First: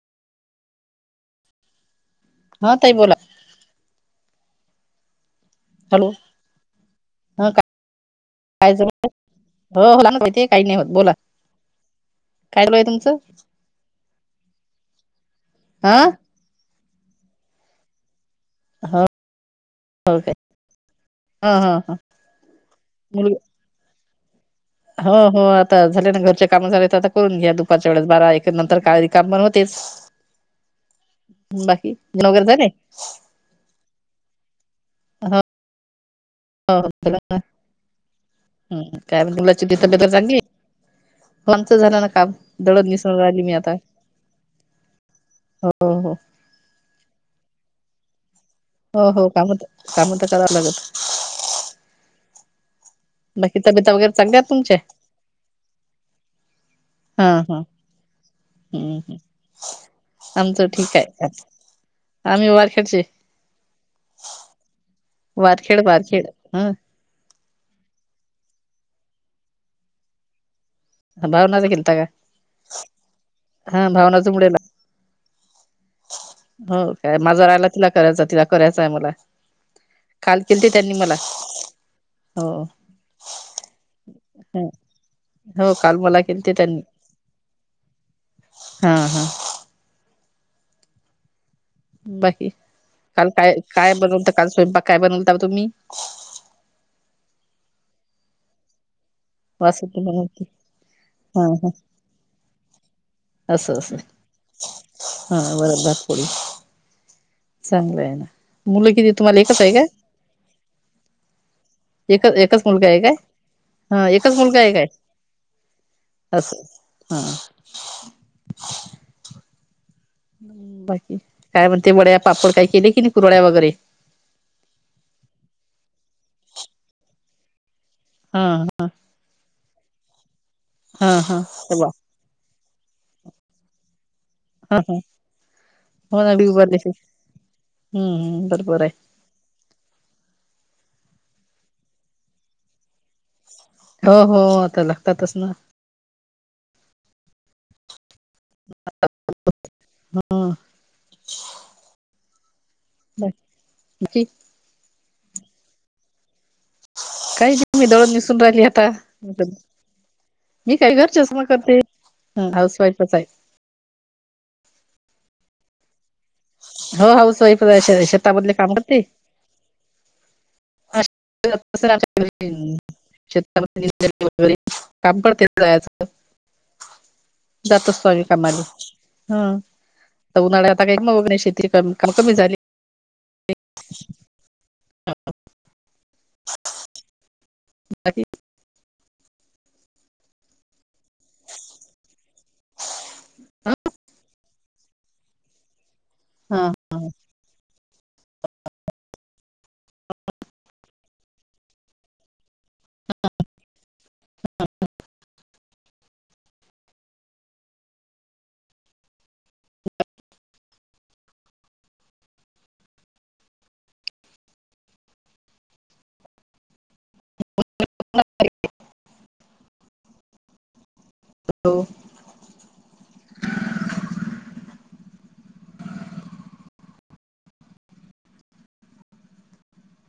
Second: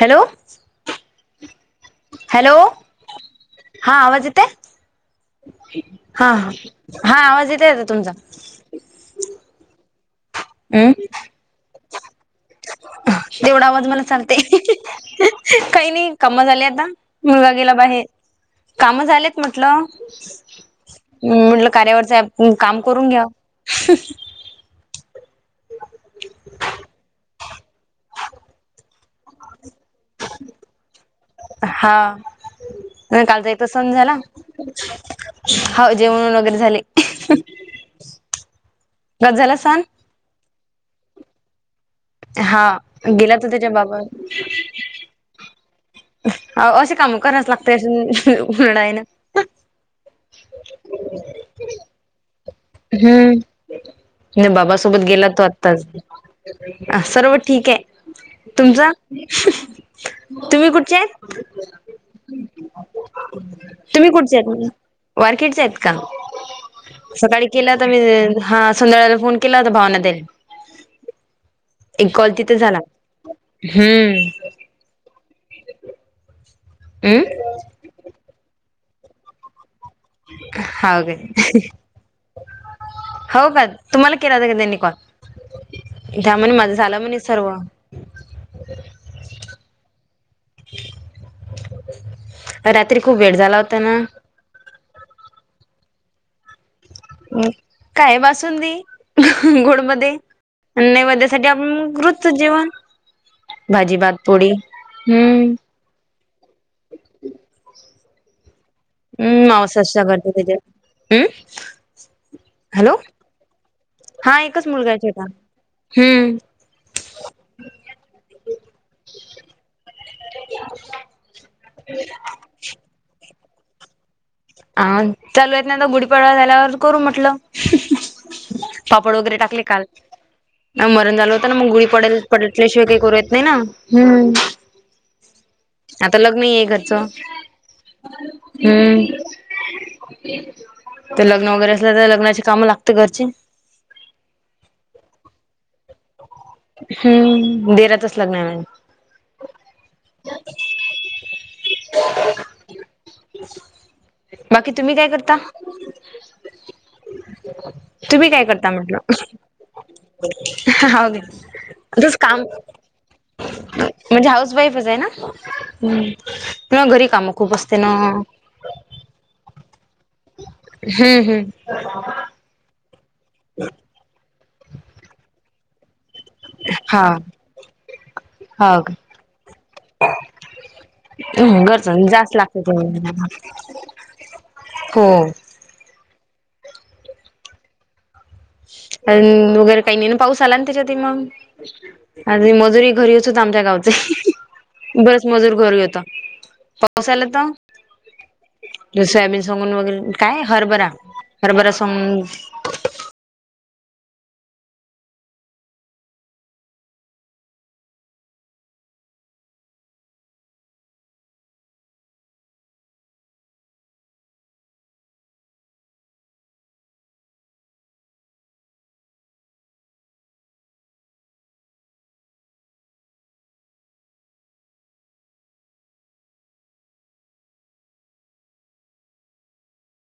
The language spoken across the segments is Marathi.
हॅलो हॅलो हा ताई बोला हा आवाज येतय. हॅलो हा हा हा ह आवाज येतेय आता तुमचा [inaudible] काही नाही होत. हम् बोला काय चालू आहे तुमचं तेवढा आवाज मला चालतय काही हा नाही मला झाले आता मुलगा गेला बाहेर काम झालेत म्हटलं ह म्हणून म्हटलं ह ह कार्यावरच ॲप काम करून घ्याव मुलगी हो हो आता झाल्या ना घरच्या काम झालेत आता करून घ्या दुपारच्या वेळेस बारा एक नंतर का काम पण होतेच बाकी जेवण वगैरे झाले तसं जाऊन झाला. हो हाव जेवण वगैरे झाले हम काय म कस झाला मुलाची सण तब्येत हाय आता चागली [inaudible] झाला ना काम हा दळण मिसून गेला राहिली तो मी त्याच्या आता बाबा हो हो अ अशी काम कराच लागते [inaudible] हो हो काम त काम तर करावं लागल हम बाकी तब्येता वगैरे चांगल्या आहेत त्याच्या तुमच्या बाबासोबत गेला तो आत्ताच हा सर्व हा ठीक आहे तुमचा हम्म आमचं तुम्ही ठीक कुठचे आहे आम्ही वारखेडचे तुम्ही कुठचे आहेत वारखेटचे आहेत वारखेड का वारखेड हा सकाळी केलं तर मी हा संध्याळला फोन केला होता भावना तेन भावनाचा केलता का? एक कॉल तिथं झाला हा हम भावनाचा मुडेला हो काय माझा हम्म राहायलाच ना करायचा तिला करायचं आहे मला काल केलते त्यांनी हाव मला काय? हो का तुम्हाला केला होता का त्यांनी कॉल हो काल मला त्या म्हणी केलते माझं झालं म्हणी सर्व हम हम [inaudible] बाकी रात्री खूप काल वेळ काय झाला होता काय ना. बनवलत काल स्वयंपाक काय बनवलता व तुम्ही मी काय बासूनंदी वासुकी गोडमध्ये बनवते हा नैवेद्यसाठी हा आपण रोचच जेवण असं असं भाजी भातपोळी हा हम्म वरण भात चांगलं आहे ना मुलं किती तुम्हाला हम्म एकच आहे मावस काय? करते दोन्ही जन हम् एकच एकच मुलगा आहे काय हा एकच मुलगा हाय काय? हम्म असो हा ह [inaudible] बाकी काय म्हणते बड्या पापड काय केले की नाही कुरड्या वगैरे आ चालू आहेत ना तर गुढीपाडवा झाल्यावर करू म्हटलं हा पापड वगैरे टाकले काल हा मरण झालं हा होत ना मग गुढी पडल पडल्याशिवाय काही करू येत नाही ना हम आता हो ना लग्न मी आहे उभारले घरचं हम्म बरोबर आहे हम्म तर लग्न वगैरे असल तर लग्नाची काम लागते घरची हो हो आता लागतातच ना हम्म दिराचच लग्न आहे मा हा बकी बाकी तुम्ही काय करता काही नाही मी दळण तुम्ही निसून काय राहिली करता आता म्हटलं मी काय हाव घे घरचेच काम करते दुस काम हाऊस वाईफच आहे म्हणजे हाऊस वाईफच आहे ना मग घरी हो कामं हाऊस खूप असते वाईफच ना आहे शेतामधले काम करते हम्म हम्म ह् शेत व काम करते जायाच हा जात स्वावी कामारी हो हम तर उन्हा्या आ काही मगग नाही शेती कमी झाली हम् हो बाकी अन वगैरे काही नाही ना पाऊस आला ना त्याच्या आधी मग आणि मजुरी घरी होत आमच्या गावचे मजूर घरी होता पाऊस आला तर सोयाबीन सोगून वगैरे काय हरभरा हरभरा सगून हा ह. [inaudible] [inaudible] हॅलो.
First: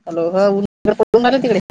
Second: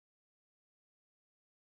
उन्ह पडून राहीले का तिकडे.